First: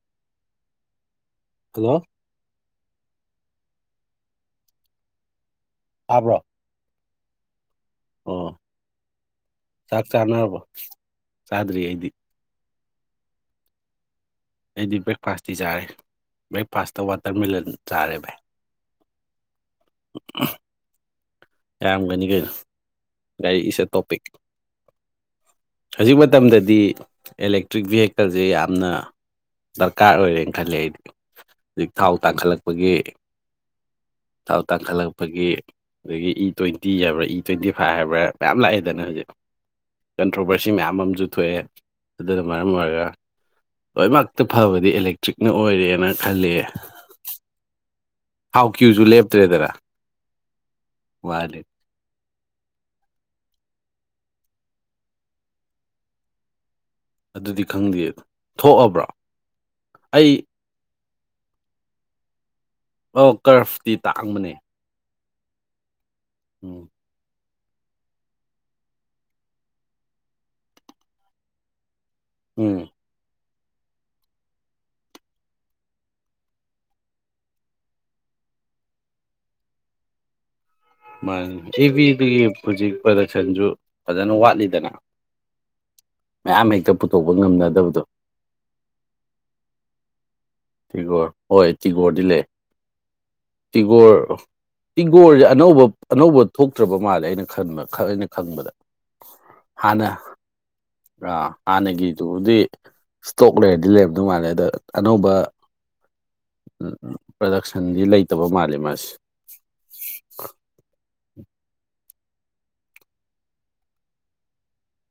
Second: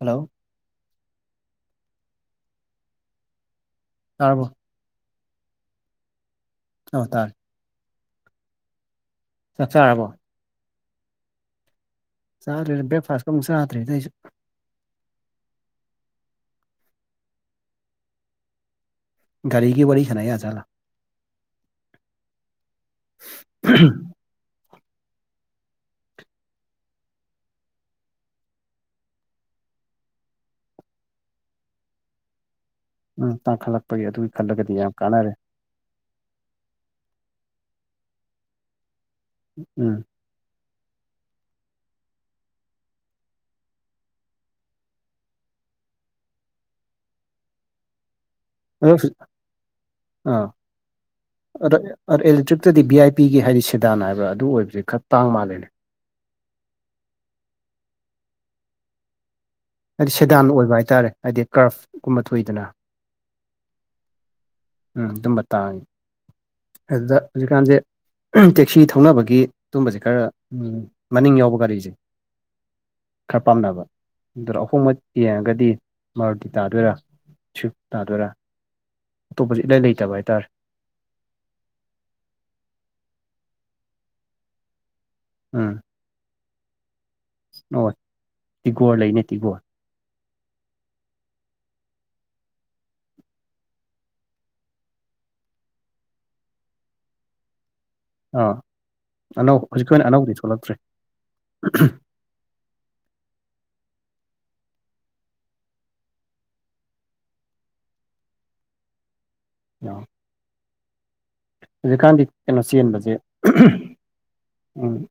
hello hello ꯇꯥꯔꯕꯣ ꯇꯥꯕ꯭ꯔꯣ ꯑꯣ ꯇꯥꯔꯦ ꯑꯣ ꯆꯥꯛ ꯆꯥꯅꯔꯕꯣ ꯆꯥꯗ꯭ꯔꯤ ꯑꯩꯗꯤ ꯆꯥꯗ꯭ꯔꯤꯗ ꯕ꯭ꯔꯦꯛꯐꯥꯁꯀ ꯑꯝ ꯆꯥꯗ꯭ꯔꯤꯗ ꯑꯩꯁꯨ ꯑꯩꯗꯤ ꯕ꯭ꯔꯦꯛꯐꯥꯁꯇꯤ ꯆꯥꯔꯦ ꯕ꯭ꯔꯦꯛꯐꯥꯁꯇ ꯋꯥꯇꯔꯃꯦꯂꯟ ꯆꯥꯔꯦ ꯚꯥꯏ ꯒꯥꯔꯤꯒꯤ ꯋꯥꯔꯤ ꯁꯥꯟꯅ ꯌꯥ ꯖꯥꯠꯅ ꯌꯥꯝꯒꯅꯤ ꯀꯩꯅꯣ ꯂꯒꯥꯔꯤ ꯏꯁ ꯑꯦ ꯇꯣꯄꯤꯛ ꯍꯧꯖꯤꯛ ꯃꯇꯝꯗꯗꯤ ꯑꯦꯂꯦꯛꯇ꯭ꯔꯤꯛ ꯚꯦꯍꯤꯀꯜꯁꯦ ꯌꯥꯝꯅ ꯗꯔꯀꯥꯔ ꯑꯣꯏꯔꯦꯅ ꯈꯜꯂꯦ ꯑꯩꯗꯤ ꯍꯧꯖꯤꯛ ꯊꯥꯎ ꯇꯥꯡꯈꯠꯂꯛ ꯄꯒꯤ ꯎꯝ ꯇꯥꯡꯈꯠꯂꯛꯄꯒꯤ ꯑꯗꯨꯒꯤ ꯊꯥꯎ ꯈꯜꯂꯒꯗꯤ ꯌꯥꯝ ꯀꯥꯟꯅꯔꯦ ꯇꯥꯡꯈꯠꯂꯛꯄꯒꯤ ꯑꯗꯒꯤ ꯏ ꯇ꯭ꯋꯦꯟꯇꯤ ꯍꯥꯏꯕ꯭ꯔꯥ ꯏ ꯇ꯭ꯋꯦꯟꯇꯤ ꯐꯥꯏꯚ ꯍꯥꯏꯕ꯭ꯔꯥ ꯃꯌꯥꯝ ꯂꯥꯛꯑꯦꯗꯅ ꯍꯧꯖꯤꯛ ꯎꯝ ꯀꯟꯇ꯭ꯔꯣꯕꯔꯁꯤ ꯃꯌꯥꯝ ꯑꯃꯁꯨ ꯊꯣꯛꯑꯦ ꯑꯗꯨꯅ ꯃꯔꯝ ꯑꯣꯏꯔꯒ ꯂꯣꯏꯃꯛꯇ ꯐꯕꯗꯤ ꯏꯂꯦꯛꯇ꯭ꯔꯤꯛꯅ ꯑꯣꯏꯔꯦꯅ ꯈꯂꯦ ꯑꯗꯨ [unintelligible] ꯂꯦꯞꯇ꯭ꯔꯦꯗꯅ ꯋꯥꯗꯤ ꯑꯗ ꯑꯗ ꯑꯦꯂꯦꯛꯇ꯭ꯔꯤꯛꯇꯗꯤ ꯚꯝ ꯑꯥꯏ ꯄꯤꯒꯤ ꯍꯥꯏꯗꯤ ꯁꯦꯗꯥꯟ ꯍꯥꯏꯕ꯭ꯔꯥ ꯑꯗꯨ ꯑꯣꯏꯕꯁꯦ ꯈꯔ ꯇꯥꯡ ꯃꯥꯜꯂꯦꯅꯦ ꯑꯗꯨꯗꯤ ꯈꯪꯗꯦ ꯊꯣꯛꯑꯕ꯭ꯔꯣ ꯍꯥꯏꯗꯤ ꯑꯩ ꯁꯦꯗꯥꯟ ꯑꯣꯏꯕ ꯍꯥꯏꯇꯥꯔꯦ ꯍꯥꯏꯗꯤ ꯀ꯭ꯔꯐꯀꯨꯝꯕ ꯊꯣꯛꯏꯗꯅ ꯑꯣ ꯀꯔꯐꯇꯤ ꯇꯥꯡꯕꯅꯦ ꯎꯝ ꯑꯗꯨꯝꯕ ꯇꯥꯡꯉꯦ [inaudible] ꯑꯗꯨꯗ ꯍꯧꯖꯤꯛꯀꯥꯟꯁꯦ ꯇꯦꯛꯁꯤ ꯊꯧꯅꯕꯒꯤ ꯗꯨꯝꯕꯁꯦ ꯈꯔ ꯎꯝ ꯃꯅꯤꯡ ꯌꯥꯎꯕ ꯒꯥꯔꯤꯁꯦ ꯎꯝ ꯈꯔ ꯄꯥꯝꯅꯕ ꯑꯗꯨꯗ ꯑꯍꯣꯡꯕ ꯌꯦꯡꯉꯒꯗꯤ ꯃꯔꯨꯇꯤ ꯇꯥꯗꯣꯏꯔꯥ ꯁꯤꯞ ꯇꯥꯗꯣꯏꯔꯥ ꯑꯇꯣꯞꯄꯁꯨ ꯏꯂꯥꯏ ꯂꯩꯇꯕ ꯍꯥꯏꯇꯥꯔꯦ ꯃꯥ ꯇꯤꯚꯤꯗꯨꯒꯤ ꯍꯧꯖꯤꯛ ꯄ꯭ꯔꯗꯛꯁꯟꯁꯨ ꯐꯖꯅ ꯋꯥꯠꯂꯤꯗꯅ ꯎꯝ ꯃꯌꯥꯝ ꯍꯦꯛꯇ ꯄꯨꯊꯣꯛꯄ ꯑꯣ ꯉꯝꯅꯗꯕꯗꯣ ꯇꯤꯒꯣꯔ ꯂꯩꯅꯦ ꯇꯤꯒꯣꯔ ꯇꯤꯒꯣꯔ ꯍꯣꯏ ꯇꯤꯒꯣꯔꯗꯤ ꯂꯩ ꯇꯤꯒꯣꯔ ꯇꯤꯒꯣꯔꯁꯦ ꯑꯅꯧꯕ ꯑꯅꯧꯕ ꯊꯣꯛꯇ꯭ꯔꯕ ꯃꯥꯜꯂꯦ ꯑꯩꯅ ꯈꯕ ꯈ ꯑꯩꯅ ꯑꯥ ꯈꯪꯕꯗ ꯑꯅꯧ ꯍꯧꯖꯤꯛꯀꯤ ꯑꯣꯏꯅ ꯍꯥꯟꯅ ꯑꯅꯧꯕꯗꯤ ꯊꯣꯛꯂꯛꯇ꯭ꯔꯦ ꯍꯥꯟꯅꯒꯤ ꯑꯗꯨꯕꯨꯗꯤ ꯏꯁꯇꯣꯛ ꯂꯩꯔꯗꯤ ꯂꯩꯔꯝꯗꯧ ꯃꯥꯜꯂꯦ ꯑꯗ ꯑꯅꯧꯕ ꯄ꯭ꯔꯗꯛꯁꯟꯗꯤ ꯂꯩꯇꯕ ꯃꯥꯜꯂꯤ ꯃꯥꯁꯦ [unintelligible] [inaudible] ꯍꯧꯖꯤꯛꯀꯥꯟꯗꯤ ꯀꯩꯅꯣ ꯆꯦꯟꯕꯁꯦ [unintelligible]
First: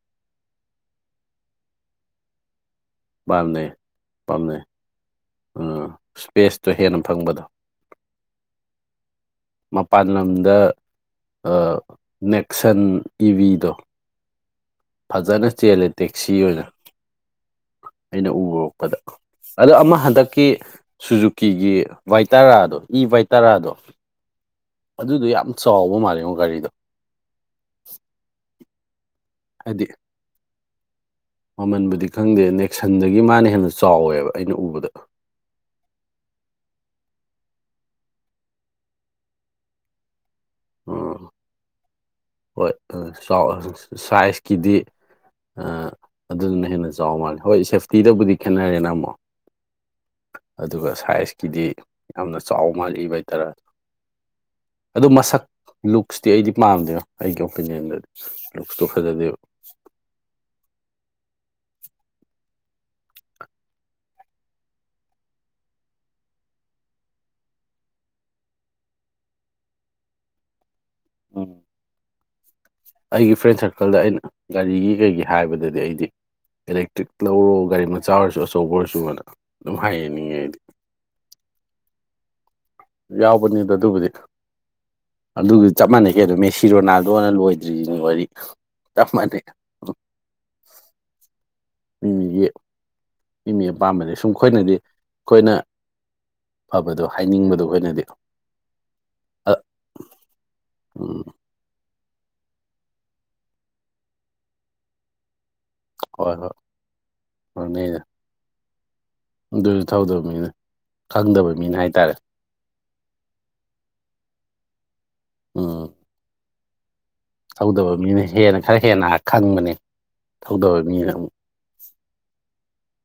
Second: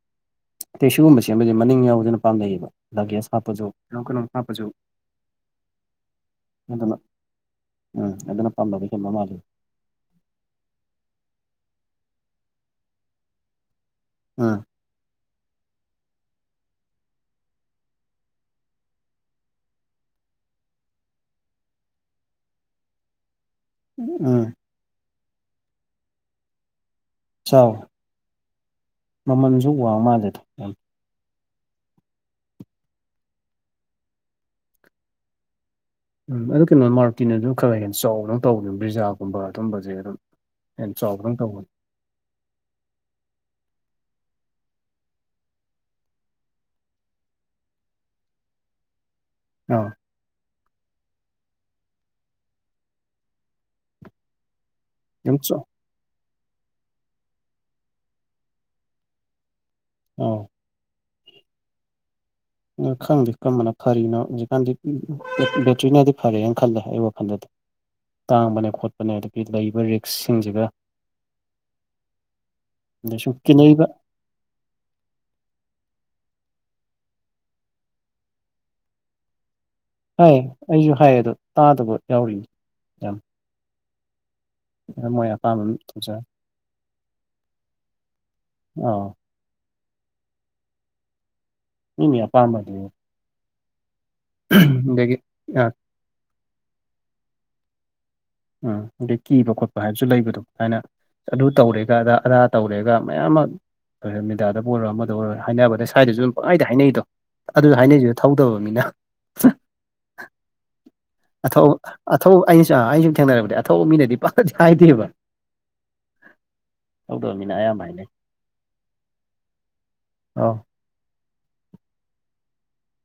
ꯁꯤꯒꯨꯝꯕꯁꯕꯗꯤ ꯃꯅꯤꯡ ꯌꯥꯎꯗꯅ ꯄꯥꯝꯅꯩꯌꯦꯕ ꯂꯒꯦꯁ ꯍꯥꯞꯄꯁꯨ ꯄꯥꯝꯅꯩ ꯀꯩꯅꯣ ꯀꯩꯅꯣꯝ ꯄꯥꯝꯅꯩ ꯍꯥꯞꯄꯁꯨꯨ ꯎꯝ ꯏꯁꯄꯦꯁꯇꯣ ꯍꯦꯟꯅ ꯐꯪꯕꯗꯣ ꯎꯝ ꯑꯗꯨꯅ ꯄꯥꯝꯕꯒ ꯍꯦꯟꯕ ꯃꯥꯜꯂꯦ ꯃꯄꯥꯟ ꯂꯝꯗ ꯅꯦꯛꯁꯟ ꯏꯕꯤꯗꯣ ꯎꯝ ꯐꯖꯅ ꯆꯦꯜꯂꯦ ꯇꯦꯛꯁꯤ ꯑꯣꯏꯅ ꯑꯩꯅ ꯎꯔꯛꯄꯗ ꯑꯗꯣ ꯑꯃ ꯍꯟꯗꯛꯀꯤ ꯁꯨꯖꯨꯀꯤꯒꯤ ꯚꯏ ꯇꯔꯥꯗꯣ ꯏ ꯚꯏ ꯇꯔꯥꯗꯣ [unintelligible] ꯑꯗꯨꯗꯣ ꯌꯥꯝ ꯆꯥꯎꯕ ꯃꯥꯜꯂꯤꯉꯣ ꯒꯥꯔꯤꯗꯣ ꯆꯥꯎ ꯃꯃꯜꯁꯨ ꯍꯥꯏꯗꯤ ꯋꯥ ꯃꯥꯜꯂꯦ ꯊ ꯃꯃꯟꯕꯨꯗꯤ ꯈꯪꯗꯦ ꯅꯦꯛꯁꯟꯗꯒꯤ ꯃꯥꯅ ꯍꯦꯟꯅ ꯆꯥꯎꯋꯦꯕ ꯑꯩꯅ ꯎꯕꯗ ꯑꯗꯨ ꯀꯩꯅꯣ ꯃꯥꯔꯀꯤꯟ ꯑꯗꯨ ꯈꯔ ꯍꯦꯟꯅ ꯆꯥꯎꯅ ꯇꯧꯕꯅꯦ ꯕ꯭ꯔꯤꯖꯥꯒꯨꯝꯕ ꯑꯗꯨꯝꯕꯁꯦ ꯑꯗꯨꯝ ꯍꯩꯅ ꯆꯥꯎꯕ꯭ꯔꯪ ꯇꯧꯕꯅꯤ ꯍꯣꯏ [unintelligible] ꯁꯥꯏꯖꯀꯤꯗꯤ ꯑꯗꯨꯗꯨꯅ ꯍꯦꯟꯅ ꯆꯥꯎ ꯃꯥꯜꯂꯦ ꯍꯣꯏ ꯁꯦꯐꯇꯤꯗꯕꯨꯗꯤ ꯈꯦꯠꯅꯔꯦꯅ ꯑꯃꯨꯛ ꯑꯥ ꯑꯗꯨꯒ ꯁꯥꯏꯖꯀꯤꯗꯤ ꯌꯥꯝꯅ ꯆꯥꯎ ꯃꯥꯜꯂꯤꯕ ꯍꯥꯏꯇꯥꯔꯦ ꯑꯗꯨ ꯌꯥꯝ ꯃꯁꯛ ꯆꯥꯎ ꯂꯨꯛꯁꯇꯤ ꯑꯩꯗꯤ ꯄꯥꯝꯗꯦꯅ ꯑꯩꯒꯤ ꯑꯣꯄꯤꯅꯤꯌꯟꯗꯗꯤ ꯂꯨꯛꯁꯇꯣ ꯐꯖꯗꯦꯕ ꯎꯝ ꯈꯪꯗꯦ ꯀꯔꯝꯕꯅ ꯐꯔꯤꯅꯣ ꯍꯧꯖꯤꯛꯀꯥꯟꯗꯤ ꯕꯦꯇ꯭ꯔꯤꯅꯗꯤ ꯐꯔꯦꯅ ꯈꯜꯂꯦ ꯑꯩ ꯋꯥꯈꯜꯗꯗꯤ ꯇꯥꯡꯕꯅꯦ ꯈꯣꯠꯄꯅꯦ ꯑꯗꯒꯤ ꯂꯩꯕ ꯔꯤꯛꯁꯁꯤꯡꯁꯤꯒ ꯎꯝ ꯑꯗꯩ ꯑꯩꯒꯤ ꯁꯨꯝ ꯐ꯭ꯔꯦꯟ ꯀꯤꯅꯩꯕ ꯁꯥꯔꯀꯜꯗ ꯑꯩꯅ ꯒꯥꯔꯤꯒꯤ ꯀꯩꯒꯤ ꯍꯥꯏꯕꯗꯗꯤ ꯑꯩꯗꯤ ꯑꯦꯂꯦꯛꯇ꯭ꯔꯤꯛ ꯂꯧꯔꯣ ꯒꯥꯔꯤ ꯃꯆꯥ ꯑꯣꯏꯔꯁꯨ ꯑꯆꯧꯕ ꯑꯣꯏꯔꯁꯨꯅ ꯑꯗꯨꯝ ꯍꯥꯏꯌꯦꯅꯤꯡꯉꯦ ꯍꯥꯏ ꯑꯩꯗꯤ ꯑꯩꯁꯨ ꯍꯥꯏꯌꯦꯗꯣ ꯇꯥꯗꯕ ꯌꯥꯎꯔꯤ ꯌꯥꯝ ꯌꯥꯎꯕꯅꯤꯗ ꯑꯗꯨꯕꯨꯗꯤ ꯃꯣꯏ ꯑꯄꯥꯝꯕ ꯑꯗꯨꯗꯤ ꯑꯃ ꯆꯞ ꯃꯥꯟꯅꯩꯀꯦ ꯊꯝꯖꯔꯦ ꯑꯗꯨꯗꯣ ꯃꯦꯁꯤ ꯔꯣꯅꯥꯜꯗꯣꯅ ꯂꯣꯏꯗ꯭ꯔꯤꯁꯤꯅꯤ ꯋꯥꯔꯤ ꯑꯥ [unintelligible] [unintelligible] ꯃꯤ ꯃꯤ ꯑꯄꯥꯝꯕꯅꯤ ꯁꯨꯝ ꯑꯩꯈꯣꯏꯅꯗꯤ ꯑꯗꯒꯤ ꯑꯩꯈꯣꯏꯅ ꯐꯕꯗꯣ ꯍꯥꯏꯅꯤꯡꯕꯗꯣ ꯑꯩꯈꯣꯏꯅꯗꯤ ꯎꯝ ꯑꯗꯩ ꯀꯤꯕ ꯈꯣꯠꯄ ꯍꯥꯏꯕꯁꯨ ꯂꯩꯕꯗꯣ ꯍꯥꯏꯅ ꯎꯝ ꯑꯗꯨ ꯇꯧꯔꯦꯒ ꯑ ꯑꯗꯥꯥ ꯇꯧꯔꯦꯒ ꯃꯌꯥꯝ ꯑꯃ ꯃꯦꯗꯤꯌꯥꯗꯕꯨ ꯑꯣꯏꯔꯣ ꯑꯃꯗ ꯑꯣꯏꯔꯣ ꯍꯥꯏꯅꯕꯗ ꯁ꯭ꯋꯥꯏꯗꯁꯨ ꯑꯗꯨ ꯍꯣꯏ ꯍꯣꯏ ꯄꯉꯥꯏꯗ ꯍꯥꯏꯅꯩꯗꯣ ꯑꯗꯨꯁꯨ ꯍꯣꯏꯅꯦ ꯍꯥꯏꯅꯩꯁꯤꯗ ꯊꯧꯗꯕ ꯃꯤꯅ ꯑꯗꯨꯁꯨ ꯊꯧꯗꯕ ꯃꯤꯅ ꯈꯪꯗꯕ ꯑꯊꯧ ꯃꯤꯅ ꯍꯥꯏꯇꯥꯔꯦ ꯑꯊꯧ ꯑꯩꯅ ꯁꯨ ꯑ ꯑꯩꯁꯨꯝ ꯊꯦꯡꯅꯔꯛꯕꯗꯤ ꯑꯊꯧꯕ ꯃꯤꯅꯗꯤ ꯄꯥꯛꯇꯤ ꯍꯥꯏꯗꯦꯕ ꯎꯝ ꯇꯧꯗꯕ ꯃꯤꯅ ꯑꯌꯥꯝꯕ ꯊꯧꯗꯕ ꯍꯥꯏꯅꯩ ꯃꯤꯅ ꯍꯦꯟꯅ ꯈꯔ ꯍꯦꯟꯅ ꯈꯪꯕꯅꯦ ꯑꯥꯎ ꯊꯧꯗꯕ ꯃꯤꯅ ꯑꯃꯨꯛ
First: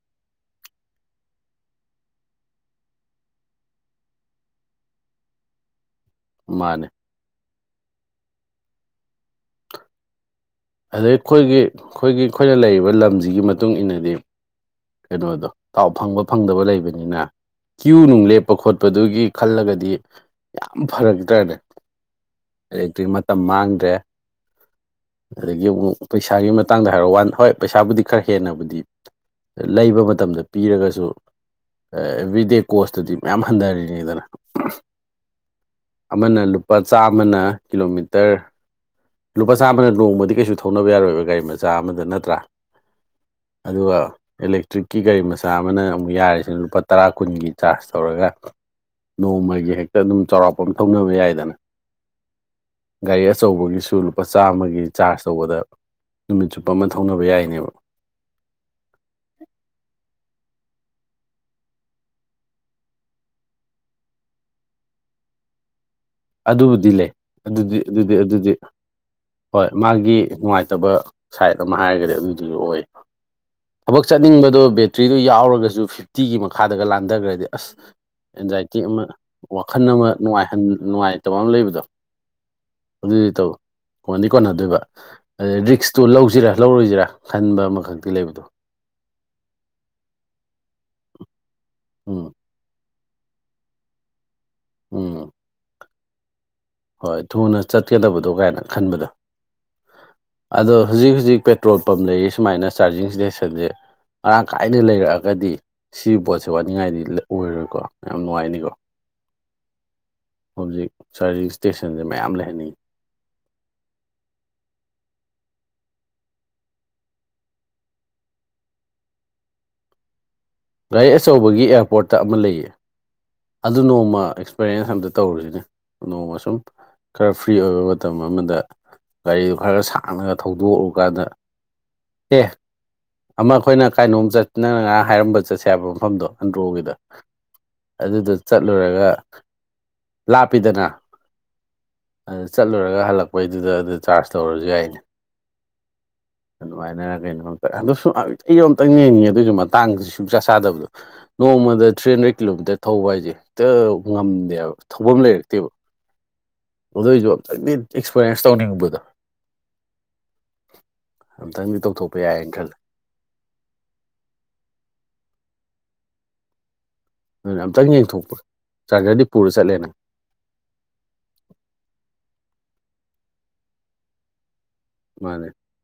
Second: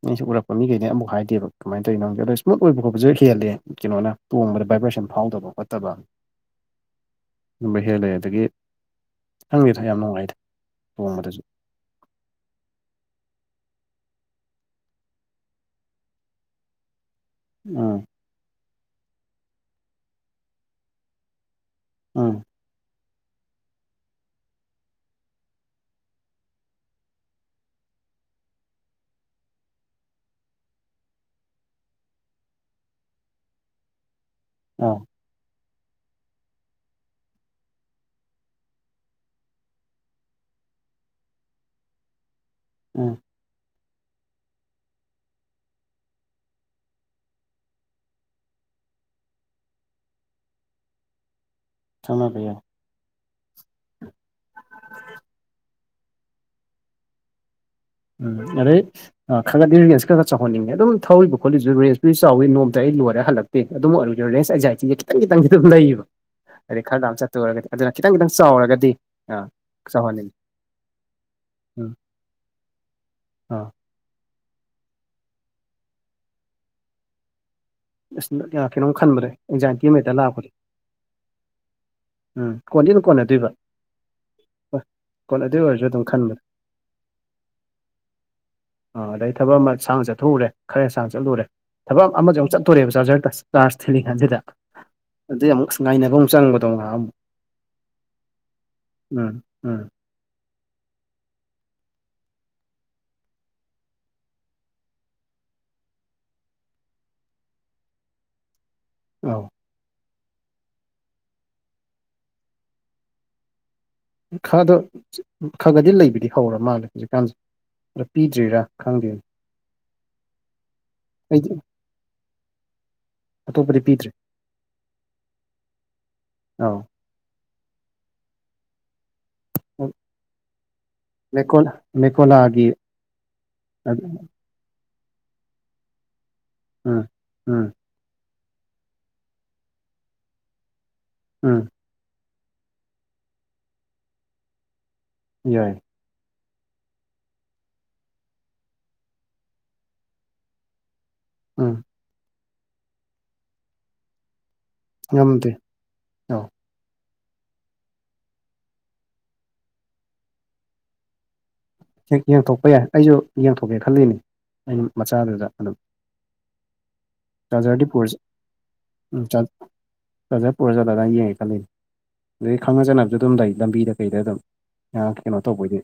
ꯑꯩꯁꯤ ꯎꯔꯛꯄ ꯃꯤꯈꯩꯅꯦ ꯑꯃꯨꯛ ꯍꯥꯏꯗꯦ ꯀꯃꯥꯏ ꯇꯧꯔꯤꯅꯣ ꯈꯪꯗꯦ ꯑꯗꯣ ꯏꯁꯃꯨꯠ ꯑꯣꯏꯕ ꯈꯣꯠꯁꯨ ꯍꯦꯜꯂꯦ ꯀꯩꯅꯣꯅ ꯇꯣꯡꯕꯗ ꯚꯥꯏꯕ꯭ꯔꯦꯁꯟ ꯐꯥꯎꯗꯕ ꯈꯣꯠꯇꯕ ꯃꯥꯅꯦ ꯑꯗꯨꯝꯕ ꯍꯦꯜꯂꯦ ꯑꯗꯒꯤ ꯈꯪꯗꯦꯗ ꯌꯥꯝ ꯅꯨꯡꯉꯥꯏꯗ ꯑꯗꯩ ꯇꯣꯡꯕꯗꯁꯨ ꯑꯩꯈꯣꯏꯒꯤ ꯑꯩꯈꯣꯏꯒꯤ ꯑꯩꯈꯣꯏꯅ ꯂꯩꯔꯤꯕ ꯂꯝꯁꯤꯒꯤ ꯃꯇꯨꯡ ꯏꯟꯅꯗꯤ ꯀꯩꯅꯣꯗꯣ ꯊꯥꯎ ꯐꯪꯕ ꯐꯪꯗꯕ ꯂꯩꯕꯅꯤꯅ ꯀ꯭ꯌꯨ ꯎꯝ ꯅꯨꯡ ꯂꯦꯞ ꯈꯣꯠꯄꯗꯨꯒꯤ ꯈꯜꯂꯒꯗꯤ ꯌꯥꯝ ꯐꯔꯛꯇ꯭ꯔꯅꯦ ꯎꯝ ꯏꯂꯦꯛꯇ꯭ꯔꯤꯛ ꯃꯇꯝ ꯃꯥꯡꯗ꯭ꯔꯦ ꯑꯗꯒꯤ ꯑꯃꯨꯛ ꯄꯩꯁꯥꯒꯤ ꯃꯇꯥꯡꯗ ꯍꯥꯏꯔꯣ ꯋꯥꯟ ꯍꯣꯏ ꯄꯩꯁꯥꯕꯨꯗꯤ ꯈꯔ ꯍꯦꯟꯅꯕꯨꯗꯤ ꯂꯩꯕ ꯃꯇꯝꯗ ꯄꯤꯔꯒꯁꯨ ꯑꯦꯕ꯭ꯔꯤꯗꯦ ꯀꯣꯁꯇꯗꯤ ꯃꯌꯥꯝ ꯍꯟꯊꯔꯤꯅꯤꯗꯅ ꯑꯥꯎ ꯑꯃꯅ ꯂꯨꯄꯥ ꯆꯥꯝꯃꯅ ꯀꯤꯂꯣꯃꯤꯇꯔ ꯂꯨꯄꯥ ꯆꯥꯝꯃꯅ ꯅꯣꯡꯃꯗꯤ ꯀꯩꯁꯨ ꯊꯧꯅꯕ ꯌꯥꯔꯣꯏꯕ ꯒꯥꯔꯤ ꯃꯆꯥ ꯑꯃꯗ ꯅꯠꯇ꯭ꯔꯥ ꯎꯝ ꯑꯗꯨꯒ ꯏꯂꯦꯛꯇ꯭ꯔꯤꯛꯀꯤ ꯒꯥꯔꯤ ꯃꯆꯥ ꯑꯃꯅ ꯑꯃꯨꯛ ꯌꯥꯔꯤꯁꯤꯅ ꯂꯨꯄꯥ ꯇꯔꯥ ꯀꯨꯟꯒꯤ ꯆꯥꯔꯖ ꯇꯧꯔꯒ ꯅꯣꯡꯃꯒꯤ ꯍꯦꯛꯇ ꯑꯗꯨꯝ ꯆꯥꯎꯔꯥꯛꯄ ꯑꯃꯥ ꯊꯧꯅꯕ ꯌꯥꯏꯗꯅ ꯊꯧꯅꯕ ꯌꯥꯏ ꯒꯥꯔꯤ ꯑꯆꯧꯕꯒꯤꯁꯨ ꯂꯨꯄꯥ ꯆꯥꯝꯃꯒꯤ ꯆꯥꯔꯖ ꯇꯧꯕꯗ ꯅꯨꯃꯤꯠ ꯆꯨꯞꯄꯃ ꯊꯧꯅꯕ ꯌꯥꯏꯅꯦꯕ ꯎꯝ ꯑꯗꯩꯩ ꯈꯔꯒꯗꯤ ꯔꯦꯟꯖ ꯈꯔ ꯆꯥꯎꯍꯟꯅꯤꯡꯉꯦ ꯑꯗꯨꯝ ꯊꯧꯔꯤꯕ ꯈꯣꯠꯂꯤꯁꯨ ꯔꯦꯟꯁꯇꯨꯁꯨ ꯆꯥꯎꯋꯂꯏ ꯅꯣꯡꯃ ꯂꯇ ꯑꯩ ꯂꯣꯏꯔ ꯍꯜꯂꯛ ꯇꯦ ꯑꯗꯨꯝ ꯑꯣꯏꯔꯁꯨ ꯔꯦꯟꯁ ꯑꯦꯖꯥꯏꯇꯤꯁꯦ ꯈꯤꯇꯪ ꯈꯤꯇꯪꯗꯤ ꯑꯗꯨꯝ ꯂꯩꯌꯦꯕ ꯍꯥꯏꯗꯤ ꯑꯗꯨꯕꯨꯗꯤ ꯈꯔ ꯂꯩ ꯂꯥꯞꯅ ꯆꯠꯇꯣꯏ ꯍꯣꯏ ꯑꯣꯏꯔꯒꯗꯤ ꯑꯗꯨꯗꯤ ꯑꯗꯨꯅ ꯈꯤꯇꯪ ꯑꯗꯨꯗꯤ ꯈꯤꯇꯪ ꯑꯗꯨꯗꯤ ꯆꯥꯎꯔꯒꯗꯤ ꯑ ꯍꯣꯏ ꯃꯥꯒꯤ ꯆꯥꯎꯍꯟꯅꯤꯡꯉꯤ ꯅꯨꯡꯉꯥꯏꯇꯕ ꯁꯥꯏꯠ ꯑꯃ ꯎꯝ ꯍꯥꯏꯔꯒꯗꯤ ꯑꯗꯨꯗꯨꯁꯨ ꯑꯣꯏ ꯑꯥ ꯊꯕꯛ ꯆꯠꯅꯤꯡꯕꯗꯣ ꯕꯦꯇ꯭ꯔꯤꯗꯨ ꯌꯥꯎꯔꯒꯁꯨ ꯐꯤꯐꯇꯤꯒꯤ ꯃꯈꯥꯗꯒ ꯂꯥꯟꯗꯈꯒꯔꯥꯗꯤ ꯑꯁ ꯑꯁ ꯌꯥ ꯑꯦꯟꯖꯥꯏꯇꯤ ꯀꯩꯅꯣꯝ ꯑꯃ ꯈꯟꯕꯗꯣ ꯋꯥꯈꯟ ꯑꯦꯡꯖꯥꯏꯇꯤ ꯑꯃ ꯍꯦꯛꯇ ꯂꯥꯛꯄꯗꯣ ꯅꯨꯡꯉꯥꯏꯍꯟ ꯅꯨꯡꯉꯥꯏꯇꯕ ꯑꯃ ꯂꯩꯕꯗꯣ ꯎꯝ ꯀꯣꯟꯗꯤ ꯑꯗꯨꯝ ꯑꯗꯨꯗꯤ ꯀꯣꯟꯅꯗꯣꯏꯕ ꯇꯧꯏ ꯀꯣꯟꯗꯤ ꯀꯣꯟꯅꯗꯣꯏꯕ ꯍꯣꯏ ꯀꯣꯟꯅꯗꯣꯏ ꯑꯗꯩ ꯑꯣꯏꯔꯁꯨ ꯔꯤꯛꯁꯇꯨ ꯑꯗꯨꯝ ꯈꯟꯕꯗꯣ ꯂꯧꯁꯤꯔꯥ ꯂꯧꯔꯣꯏꯁꯤꯔꯥ ꯈꯟꯕ ꯑꯃꯈꯛꯇꯤ ꯂꯩꯕꯗꯣ ꯑ ꯑꯗꯩ ꯊꯕꯛ ꯑꯃ ꯁꯥꯡꯅ ꯆꯠꯊꯣꯛꯎꯔꯦ ꯈꯔ ꯁꯥꯡꯅ ꯆꯠꯂꯨꯔꯦ ꯊꯕꯛ ꯎꯝ ꯑꯃꯖꯦꯃꯨꯛ ꯆꯠꯇꯣꯔꯦꯕ ꯆꯥꯔꯖꯔꯗꯁ ꯆꯥꯔꯖ ꯊꯤꯜꯂꯤꯀꯥꯟꯁꯤꯗ ꯎꯝ ꯑꯗꯨꯏ ꯑꯃꯨꯛ ꯉꯥꯏꯅꯕ ꯑꯃꯨꯛ ꯆꯪꯕꯗꯧ ꯉꯍꯥꯛ ꯍꯣꯏ ꯊꯨꯅ ꯆꯠꯀꯗꯕꯗꯣ ꯀꯥꯏꯅ ꯈꯟꯕꯗꯣ ꯎꯝ ꯎꯝ ꯑꯗꯣ ꯍꯨꯖꯤꯛ ꯍꯨꯖꯤꯛ ꯄꯦꯇ꯭ꯔꯣꯜ ꯄꯝ ꯂꯩꯔꯤ ꯁꯨꯃꯥꯏꯅ ꯆꯥꯔꯖꯤꯡ ꯏꯁꯇꯦꯁꯟꯁꯦ ꯃꯔꯥꯡ ꯀꯥꯏꯅ ꯂꯩꯔꯛꯑꯒꯗꯤ ꯁꯤꯒꯤ ꯄꯣꯠꯁꯦ ꯋꯥꯅꯤꯡꯉꯥꯏꯗꯤ ꯑꯣꯏꯔꯣꯏꯀꯣ ꯌꯥꯝ ꯅꯨꯡꯉꯥꯏꯅꯤꯀꯣ ꯑꯧ ꯍꯧꯖꯤꯛ ꯆꯥꯔꯖꯤꯡ ꯏꯁꯇꯦꯁꯟꯁꯦ ꯃꯌꯥꯝ ꯂꯩꯍꯟꯅꯤꯡꯉꯤ ꯈꯔꯗꯣ ꯈꯔ ꯒꯗꯤ ꯂꯩꯕꯗꯤ ꯍꯧꯔ ꯃꯥꯜꯂꯦ ꯍꯧꯖꯤꯛꯀꯥꯟꯁꯦ ꯑꯗꯣ ꯄꯤꯗ꯭ꯔꯤꯔꯥ ꯈꯪꯗꯦ ꯒꯥꯔꯤ ꯑꯩꯗꯤ ꯑꯆꯧꯕꯒꯤ ꯑꯦꯌꯥꯔꯄꯣꯔꯠꯇ ꯑꯃ ꯂꯩꯌꯦ ꯑꯇꯣꯞꯄꯗꯤ ꯑꯗꯨ ꯄꯤꯗ꯭ꯔꯤ ꯅꯣꯡꯃ ꯑꯦꯛꯁꯄꯔꯌꯦꯟꯁ ꯑꯝꯇ ꯇꯧꯔꯨꯁꯤꯅꯦ ꯅꯣꯡꯃ ꯁꯨꯝ ꯑꯧ ꯈꯔ ꯐ꯭ꯔꯤ ꯑꯣꯏꯕ ꯃꯇꯝ ꯑꯃꯗ ꯒꯥꯔꯤꯗꯨ ꯈꯔ ꯁꯥꯡꯅ ꯊꯧꯗꯣꯛꯎꯀꯥꯟꯗꯥꯥ ꯃꯦꯀꯣꯟ ꯑꯦ ꯃꯦꯀꯣꯂꯥꯒꯤ ꯑꯃ ꯑꯩꯈꯣꯏꯅ ꯀꯥꯏꯅꯣꯝ ꯆꯠ ꯅꯪꯅ ꯉꯔꯥꯡ ꯍꯥꯏꯔꯝꯕ ꯆꯠꯁꯦ ꯍꯥꯏꯕ ꯃꯐꯝꯗꯣ ꯑꯟꯗ꯭ꯔꯣꯒꯤꯗ ꯎꯝ ꯎꯝ ꯑꯗꯨꯗꯣ ꯆꯠꯂꯨꯔꯒ ꯂꯥꯞꯄꯤꯗꯅ ꯎꯝ ꯑꯗꯨ ꯆꯠꯂꯨꯔꯒ ꯍꯜꯂꯛꯄꯩꯗꯨꯗ ꯑꯗꯨ ꯆꯥꯔꯖ ꯇꯧꯔꯁꯨ ꯌꯥꯏꯅꯦ ꯌꯥꯏ [inaudible] ꯑꯗꯨꯃꯥꯏꯅꯔ ꯀꯩꯅꯣꯝ ꯑꯝꯇꯥ ꯗꯨꯁꯨ ꯑꯥ [unintelligible] ꯑꯃꯇꯪ ꯌꯦꯡꯉꯦ ꯑꯗꯨꯏꯁꯨ ꯃꯇꯥꯡꯗꯨ ꯁꯨꯡ ꯆꯥ ꯆꯥꯗꯕꯗꯣ ꯎꯝ ꯅꯣꯡꯃꯗ ꯊ꯭ꯔꯤ ꯍꯟꯗ꯭ꯔꯦꯠ ꯀꯤꯂꯣꯃꯤꯇꯔ ꯊꯧꯕ ꯍꯥꯏꯁꯦ ꯍꯦꯛꯇ ꯉꯝꯗꯦꯕ ꯊꯧꯐꯝ ꯉꯝꯗꯦ ꯂꯩꯔꯛꯇꯦꯕ ꯑꯧ ꯑꯗꯨꯏꯁꯨ ꯑꯝꯇꯪꯗꯤ ꯑꯦꯛꯁꯄꯤꯔꯤꯌꯦꯟꯁ ꯇꯧꯅꯤꯡꯕꯗꯣ ꯑꯝꯇꯪꯗꯤ ꯇꯧ ꯍꯦꯛ ꯌꯦꯡꯊꯣꯛꯄ ꯌꯥꯏ ꯑꯩꯁꯨ ꯌꯦꯡꯊꯣꯛꯀꯦ ꯈꯜꯂꯤꯅꯦ ꯑꯩꯩꯅ ꯃꯆꯥꯗꯨꯗ ꯑꯗꯨꯝ ꯑꯗꯨꯅ ꯆꯥꯔꯖꯔꯗꯤ ꯑꯝꯇꯪ ꯄꯨꯔꯁꯤ ꯌꯦꯡꯊꯣꯛꯄꯥ ꯆꯥꯔꯖ꯭ꯔꯗꯤ ꯄꯨꯔ ꯆꯠꯂꯦꯅ ꯆꯥꯔꯖ꯭ꯔ ꯄꯨꯔ ꯆꯠꯂꯀꯥꯟ ꯌꯦꯡꯉꯦ ꯈꯜꯂꯤ ꯑꯗꯩ ꯈꯪꯅ ꯆꯅꯕꯁꯨ ꯑꯗꯨꯝ ꯂꯩ ꯂꯝꯕꯤꯗ ꯀꯩꯗ ꯑꯗꯨꯝ ꯑ ꯀꯩꯅꯣ ꯃꯥꯅꯦ ꯇꯧꯕ ꯑꯣꯏꯗꯤ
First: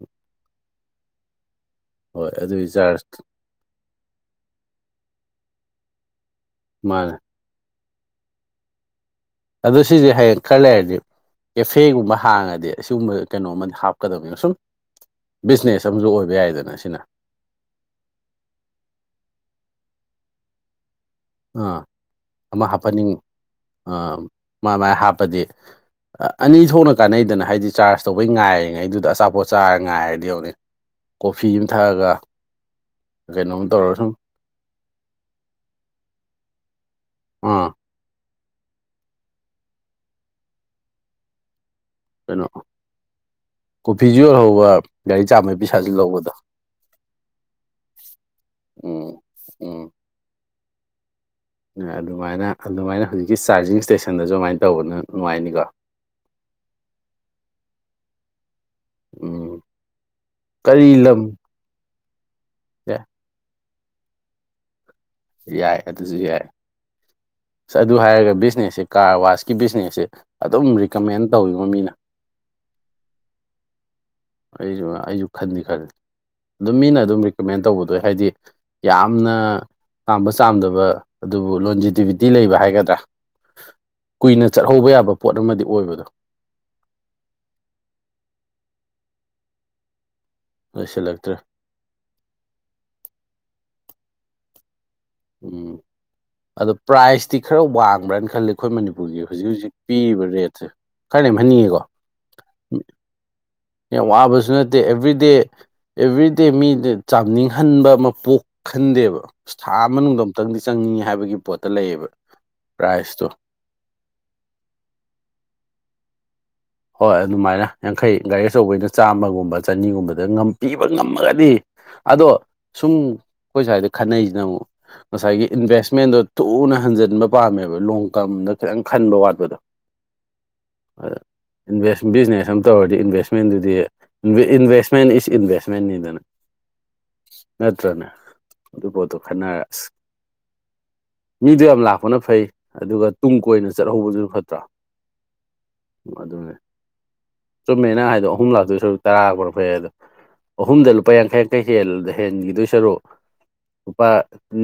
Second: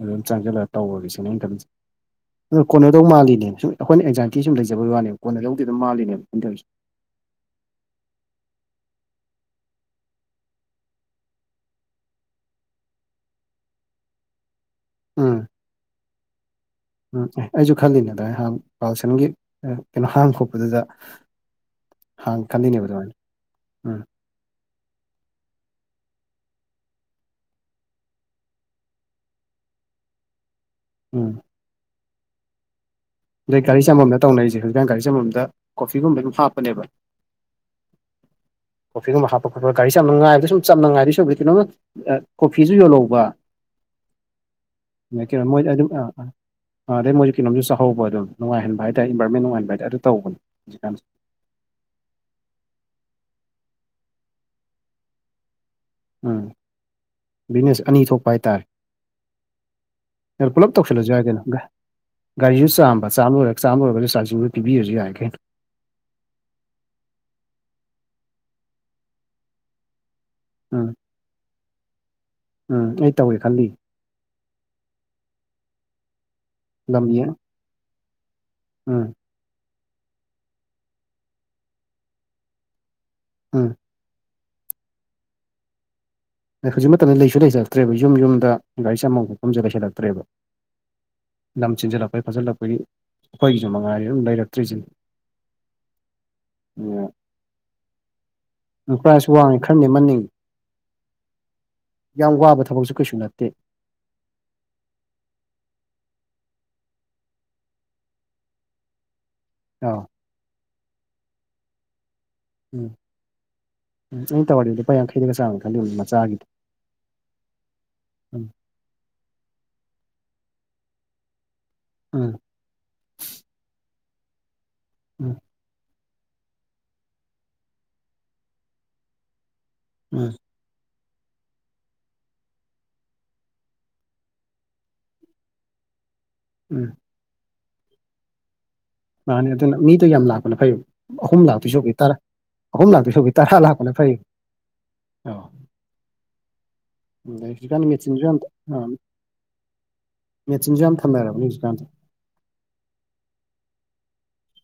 ꯑꯗꯨꯝ ꯆꯪꯁꯜꯂ ꯇꯧꯔꯒꯦꯁꯤꯅꯤ ꯑꯩꯅ ꯈꯜꯂꯤꯖꯦ ꯍꯣꯏ ꯗꯣ ꯑꯗꯨꯒꯤ ꯀꯣꯟꯅꯗꯧ ꯆꯥꯔꯖ ꯃꯥꯜꯂꯤꯅꯦ ꯁꯨꯝ ꯑꯩꯈꯣꯏꯅ ꯑꯦꯟꯖꯥꯏꯇꯤ ꯁꯨꯝ ꯂꯩꯖꯕꯩ ꯋꯥꯅꯦꯕ ꯀꯣꯟꯅ ꯗꯧꯗꯤ ꯑꯗꯨꯝ ꯃꯥꯜꯂꯤꯅꯦꯕ ꯑꯗꯨꯏꯁꯨ ꯃꯥꯅꯦ ꯑꯗꯨ ꯁꯤꯁꯦ ꯍꯌꯦꯡ ꯈꯔ ꯂꯩꯔꯗꯤ ꯀꯦꯐꯦꯒꯨꯝꯕ ꯍꯥꯡꯉꯗꯤ ꯑꯁꯤꯒꯨꯝꯕ ꯀꯩꯅꯣ ꯑꯃꯗꯤ ꯍꯥꯞꯀꯗꯕꯅꯤ ꯁꯨꯝ ꯎꯝ ꯕꯤꯖꯅꯦꯁ ꯑꯃꯁꯨ ꯑꯣꯏꯕ ꯌꯥꯏꯗꯅ ꯁꯤꯅ ꯎꯝ ꯑꯦ ꯑꯩꯁꯨ ꯈꯜꯂꯤꯅꯦꯗꯥꯏ ꯍꯥꯡ ꯄꯥꯜꯁꯟꯒꯤ ꯑꯥ ꯀꯩꯅꯣ ꯍꯥꯡ ꯈꯣꯠꯄꯗꯨꯗ ꯑꯥ ꯍꯥꯡ ꯑꯃ ꯈꯜꯂꯤꯅꯦꯕ ꯑꯗꯨꯃꯥꯏꯅ ꯍꯥꯞꯄꯟꯅꯤꯡꯉꯤ ꯎꯝ ꯑꯥ ꯃꯥ ꯃꯥꯥꯏ ꯍꯥꯞꯄꯗꯤ ꯑꯅꯤ ꯊꯣꯛꯅ ꯀꯥꯟꯅꯩꯗꯅ ꯍꯥꯏꯗꯤ ꯆꯥꯔꯖ ꯇꯧꯕꯩ ꯉꯥꯏꯔꯤꯉꯩꯗꯨꯗ ꯑꯆꯥꯄꯣꯠ ꯆꯥꯔ ꯉꯥꯏꯔꯗꯤ ꯌꯧꯅꯤ ꯎꯝ ꯀꯣꯐꯤ ꯑꯃ ꯊꯛꯑꯒ ꯑꯗꯩ ꯀꯩꯅꯣꯝ ꯒꯥꯔꯤ ꯇꯧꯔꯒ ꯁꯨꯝ ꯆꯥꯝꯕꯝꯗ ꯇꯧꯅꯔꯤꯁꯦ ꯍꯧꯖꯤꯀꯥꯟ ꯒꯥꯔꯤ ꯆꯥꯝꯕꯝꯗ ꯀꯣꯐꯤꯒꯨꯝꯕ ꯑꯗꯨꯝ ꯍꯥꯞꯄꯅꯦꯕ ꯑꯥ ꯀꯣꯐꯤꯒꯨꯝꯕ ꯍꯥꯞꯄ ꯈꯣꯠꯄ ꯒꯥꯔꯤ ꯆꯥꯝꯕ ꯉꯥꯏꯕ ꯁꯨꯝ ꯆꯝꯅꯥ ꯉꯥꯏꯗꯨꯏ ꯁꯔꯨꯛꯄꯨꯗꯤ ꯀꯩꯅꯣꯝꯃꯥ ꯀꯩꯅꯣ ꯀꯣꯐꯤꯁꯨ ꯌꯣꯜꯍꯧꯕ ꯀꯣꯐꯤꯁꯨ ꯌꯣꯜꯍꯧꯕ ꯒꯥꯔꯤ [unintelligible] ꯆꯥꯝꯕꯩ ꯃꯣꯏ ꯑꯗꯨꯝ ꯄꯩꯁꯥꯁꯨ ꯑꯥ ꯑꯥ ꯂꯧꯕꯗꯣ ꯑꯗꯩꯩ ꯃꯣꯏꯁꯨ ꯀꯩꯅꯣꯃꯗꯤ ꯆꯥ ꯍꯧꯕ ꯑꯗꯨ ꯅꯨꯡꯉꯥꯏꯍꯟꯕ ꯍꯥꯏ ꯇꯥꯏ ꯎꯝ ꯏꯟꯚꯥꯏꯔꯟꯃꯦꯟ ꯅꯨꯡꯉꯥꯏꯍꯟꯕ ꯎꯝ ꯍꯥꯏꯇꯥꯏ ꯑꯗꯨ ꯇꯧꯕꯅꯦ ꯍꯧꯖꯤꯛꯀꯥꯟꯁꯦ ꯑꯗꯨꯃꯥꯏꯅ ꯑꯗꯨꯃꯥꯏꯅ ꯍꯧꯖꯤꯛꯀꯤ ꯆꯥꯔꯖꯤꯡ ꯏꯁꯇꯦꯁꯟꯗꯁꯨ ꯑꯗꯨꯃꯥꯏꯅ ꯇꯧꯕꯅ ꯅꯨꯡꯉꯥꯏꯅꯤꯀꯣ ꯎꯝ ꯕꯤꯖꯤꯅꯦꯁ ꯑꯅꯤ ꯊꯣꯛꯄ ꯍꯥꯏꯇꯥꯔꯦ ꯎꯝ ꯄꯨꯂꯞ ꯀꯔꯤ ꯇꯧꯁꯤꯜꯂꯁꯨ ꯂꯝ ꯌꯥꯏ ꯀꯩꯅꯣ ꯒꯥꯔꯤꯁꯨ ꯆꯥꯝꯕ ꯆꯥꯝ ꯂꯣꯏꯔꯒ ꯆꯥꯝꯔꯒꯁꯨ ꯆꯥꯔꯖꯤꯠꯗꯨ ꯄꯤꯕꯤꯔꯁꯨ ꯌꯥꯏ ꯀꯩꯅꯣ ꯌꯥꯏ ꯑꯗꯨꯁꯨ ꯌꯥꯏ ꯑꯁ ꯑꯗꯨ ꯍꯥꯏꯔꯒ ꯕꯤꯖꯤꯅꯦꯁꯁꯦ ꯀꯥꯔꯋꯥꯁꯀꯤ ꯕꯤꯖꯤꯅꯦꯁꯁꯦ ꯑꯗꯨꯝ ꯎꯝ ꯔꯤꯀꯃꯦꯟ ꯇꯧꯋꯤꯕꯣ ꯃꯤꯅ ꯎꯝ ꯑꯩ ꯇꯧꯒꯂ ꯈꯜꯂꯤꯌꯦ ꯑꯩꯁꯨ ꯑꯩꯁꯨ ꯈꯟꯗꯤ ꯈꯜꯂꯤ ꯑꯗꯨꯝ ꯃꯤꯅ ꯂꯝ ꯑꯗꯨꯝ ꯌꯦꯡ ꯔꯤꯀꯃꯦꯟ ꯇꯧꯕꯗ ꯍꯥꯏꯗꯤ ꯎꯝ ꯌꯥꯝꯅ ꯆꯥꯝꯕ ꯆꯥꯝꯗꯕ ꯑꯗꯨꯕꯨ ꯂꯣꯟꯖꯦꯇꯤꯕꯤꯇꯤ ꯂꯩꯕ ꯍꯥꯏꯒꯗ꯭ꯔꯥ ꯎꯝ ꯀꯨꯏꯅ ꯆꯠꯍꯧꯕ ꯌꯥꯕ ꯄꯣꯠ ꯑꯃꯗꯤ ꯑꯣꯏꯕꯗꯣ ꯍꯧꯖꯤꯛ ꯃꯇꯝꯗ ꯂꯩꯁꯨ ꯂꯩꯁꯤꯜꯂꯛꯇ꯭ꯔꯦꯕ ꯌꯨꯝ ꯌꯨꯝꯗ ꯒꯥꯔꯤ ꯆꯥꯝꯕꯝ ꯈꯣꯠꯐꯝꯁꯨ ꯂꯩꯁꯤꯜꯂꯛꯇ꯭ꯔꯦꯕ ꯂꯩꯁꯤꯜꯂꯛꯇ꯭ꯔꯦ ꯂꯝ ꯆꯤꯟꯖꯜꯂꯛꯄꯒꯤ ꯈꯣꯠꯂꯛꯄꯒꯤ ꯑꯩꯈꯣꯏꯒꯤꯁꯨ ꯃꯉꯥꯏꯔꯦ ꯑꯗꯨꯝ ꯂꯩꯔꯛꯇ꯭ꯔꯤꯁꯤꯅꯤ ꯎꯝ ꯑꯗꯣ ꯄ꯭ꯔꯥꯏꯖꯇꯤ ꯈꯔ ꯋꯥꯡꯕ꯭ꯔꯅ ꯈꯜꯂꯤ ꯑꯩꯈꯣꯏ ꯃꯅꯤꯄꯨꯔꯒꯤ ꯄ꯭ꯔꯥꯏꯁ ꯍꯧꯖꯤꯛ ꯋꯥꯡꯉꯦ ꯍꯧꯖꯤꯛ ꯈꯔ ꯅꯦꯝꯍꯟꯅꯤꯡ ꯄꯤꯔꯤꯕ ꯔꯦꯠ ꯈꯔ ꯅꯦꯝꯍꯟꯅꯤꯡꯉꯤꯀꯣ ꯌꯥꯝ ꯋꯥꯕ ꯊꯕꯛꯁꯨ ꯀꯩꯁꯨ ꯅꯠꯇꯦ ꯌꯥꯝ ꯋꯥꯕꯁꯨ ꯅꯠꯇꯦ ꯑꯦꯕ꯭ꯔꯤꯗꯦ ꯑꯦꯕ꯭ꯔꯤꯗꯦ ꯃꯤꯗ ꯆꯥꯝꯅꯤꯡꯍꯟꯕ ꯑꯃ ꯄꯣꯛꯍꯟꯗꯦꯕ ꯑꯁ ꯊꯥ ꯑꯥ ꯑꯃꯅꯨꯡꯗꯣ ꯑꯃꯨꯛꯇꯪꯗꯤ ꯆꯪꯅꯤꯡꯉꯦ ꯍꯥꯏꯕꯒꯤ ꯄꯣꯠꯇ ꯂꯩꯌꯦꯕ ꯎꯝ ꯄ꯭ꯔꯥꯏꯖꯇꯣ ꯎꯝ ꯑꯩ ꯇꯧꯔꯗꯤ ꯂꯨꯄꯥ ꯌꯥꯈꯩꯗꯒ ꯆꯥꯝꯒꯦꯅ ꯈꯜꯂꯤꯕꯅꯤ ꯃꯆꯥꯒꯤꯗꯤ ꯍꯣꯏ ꯑꯗꯨꯃꯥꯏꯅ ꯌꯥꯡꯈꯩ ꯎꯝ ꯒꯥꯔꯤ ꯑꯆꯧꯕꯩꯅ ꯆꯥꯝꯃꯒꯨꯝꯕ ꯆꯅꯤꯒꯨꯝꯕꯗ ꯄꯤꯕ ꯉꯝꯃꯒꯗꯤ ꯑꯗꯣ ꯎꯝ ꯁꯨꯝ ꯑꯩꯈꯣꯏ ꯁ꯭ꯋꯥꯏꯗ ꯈꯟꯅꯩꯁꯤꯅ ꯑꯃꯨꯛ ꯎꯝ ꯉꯁꯥꯏꯒꯤ ꯏꯟꯚꯦꯁꯃꯦꯟꯗꯣ ꯊꯨꯅ ꯍꯟꯖꯤꯟꯕ ꯄꯥꯝꯃꯦꯕ ꯂꯣꯡ ꯇꯔꯝꯗ ꯈꯤꯇꯪ ꯈꯟꯕ ꯋꯥꯠꯄꯗꯣ ꯎꯝ ꯚ ꯕꯤꯖꯤꯅꯦꯁ ꯑꯃ ꯇꯧꯔꯗꯤ ꯏꯟꯚꯦꯁꯃꯦꯟꯗꯨꯗꯤ ꯏꯟꯚꯦꯁꯃꯦꯟ ꯏꯁ ꯏꯟꯚꯦꯁꯃꯦꯟꯅꯤꯗꯅ ꯎꯝ ꯅꯠꯇ꯭ꯔꯅꯦ ꯑꯗꯨ ꯃꯥꯅꯦ ꯈꯟꯅꯔ ꯑꯗꯨꯅ ꯑꯁ ꯃꯤꯗꯣ ꯌꯥꯝ ꯂꯥꯛꯄꯅ ꯐꯩ ꯑꯍꯨꯝ ꯃꯤꯗꯣ ꯂꯥꯛꯇꯣꯏ ꯌꯥꯝ ꯁꯨꯕꯤꯤ ꯇꯔꯥ ꯂꯥꯛꯄꯅ ꯐꯩ ꯑꯍꯨꯝ ꯑꯗꯨꯒ ꯂꯥꯛꯇꯣꯏ ꯁꯕꯤꯦ ꯇꯨꯡ ꯇꯔꯥ ꯀꯣꯏꯅ ꯂꯥꯛꯄꯅ ꯐꯩ ꯆꯠꯍꯧꯕꯗꯨꯅ ꯐꯠꯇ꯭ꯔꯥ ꯑ ꯑꯗꯨꯅꯦ ꯆꯨꯝꯃꯦꯅ ꯃꯦꯆꯤꯟꯁꯨ ꯍꯥꯏꯗꯣ ꯌꯥꯝ ꯑꯍꯨꯝ ꯂꯥꯛꯇꯣꯏ ꯑꯥ ꯁ ꯇꯔꯥꯄꯔ ꯐꯩ ꯑꯗꯣ ꯃꯦꯆꯤꯟꯁꯨ ꯑꯍꯨꯝꯗ ꯌꯥꯝ ꯂꯨꯄꯥ ꯌꯥꯡꯈꯩ ꯊꯝꯅꯔꯕꯅꯤ ꯌꯥꯡꯈꯩ ꯍꯧꯖꯤꯛꯀꯥꯟꯗꯤ ꯌꯦꯜꯂꯗꯤꯦ ꯍꯦꯟꯒꯤꯗꯣꯏ ꯁꯔꯨꯛ ꯂꯨꯄꯥ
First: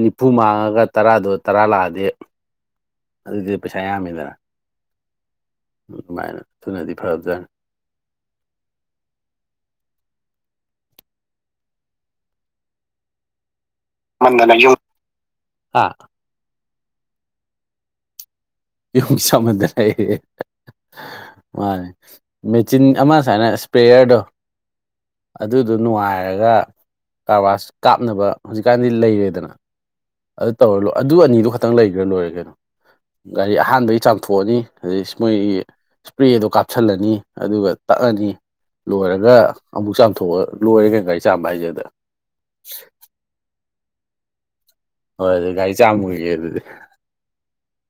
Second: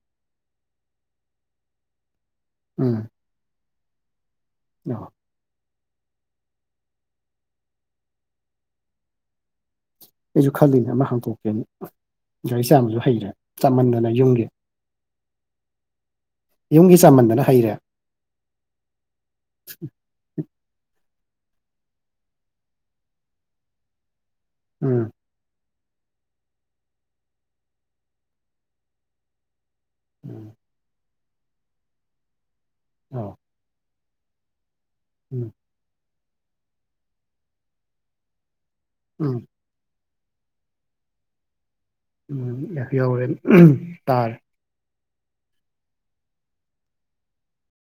ꯅꯤꯐꯨ ꯃꯥꯡꯉꯒ ꯇꯔꯥꯗꯣ ꯇꯔꯥ ꯂꯥꯛꯑꯗꯤ ꯎꯝ ꯑꯗꯨꯗꯤ ꯄꯩꯁꯥ ꯌꯥꯝꯃꯤꯗ ꯑ ꯑꯗꯨꯃꯥꯏꯅ ꯊꯅꯗꯤ ꯐꯔꯔꯕꯖꯥꯅꯤ ꯑꯩꯁꯨ ꯈꯜꯂꯤꯅꯦ ꯑꯃ ꯍꯥꯡꯇꯣꯛꯀꯦꯅ ꯆꯥꯝꯃꯁꯨ ꯍꯩꯔꯦ ꯆꯥꯃꯟꯗꯅ ꯌꯨꯝꯒꯤ ꯃꯗꯅ ꯌꯨꯝ ꯌꯨꯝꯒꯤ ꯆꯃꯟꯗꯅ ꯍꯩꯔꯦ ꯌꯨꯝ ꯁꯃꯨꯗꯥꯏ ꯃꯥꯅꯦ ꯃꯦꯆꯤꯟ ꯑꯃꯨ ꯍꯥꯏꯅ ꯏꯁꯄ꯭ꯔꯦꯌꯔꯗꯣ ꯎꯝ ꯑꯗꯨꯗꯣ ꯅꯨꯡꯉꯥꯏꯔꯒ ꯀꯔꯕꯥꯔꯁ ꯀꯥꯞꯅꯕ ꯍꯧꯖꯤꯛꯀꯥꯟꯗꯤ ꯂꯩꯔꯦꯗꯅ ꯎꯝ ꯑꯗꯨ ꯇꯧꯔ ꯂꯣꯏ ꯑꯗꯨ ꯑꯅꯤꯗꯨ ꯈꯛꯇꯪ ꯂꯩꯈ꯭ꯔ ꯂꯣꯏꯔꯦ ꯀꯩꯅꯣ ꯑꯥꯎ ꯒꯥꯔꯤ ꯑꯍꯥꯟꯕꯩ ꯆꯥꯝꯊꯣꯛꯑꯅꯤ ꯑꯗꯩ ꯎꯝ ꯃꯣꯏꯒꯤ ꯏꯁꯄ꯭ꯔꯦꯗꯣ ꯀꯥꯞꯁꯤꯜꯂꯅꯤ ꯑꯗꯨꯒ ꯇꯛꯑꯅꯤ ꯂꯣꯏꯔꯒ ꯎꯝ ꯑꯃꯨꯛ ꯆꯥꯝꯊꯣꯛꯑꯒ ꯂꯣꯏꯔꯦꯒꯩ ꯒꯥꯔꯤ ꯆꯥꯝꯕ ꯍꯥꯏꯁꯦꯗ ꯎ ꯌꯥ ꯌꯥꯎꯔꯦ ꯇꯥꯔꯦ ꯍꯣꯏ ꯑꯗꯨꯗꯤ ꯒꯥꯔꯤ ꯆꯥꯃꯨꯒꯤꯒꯦ ꯑꯗꯨꯗꯤ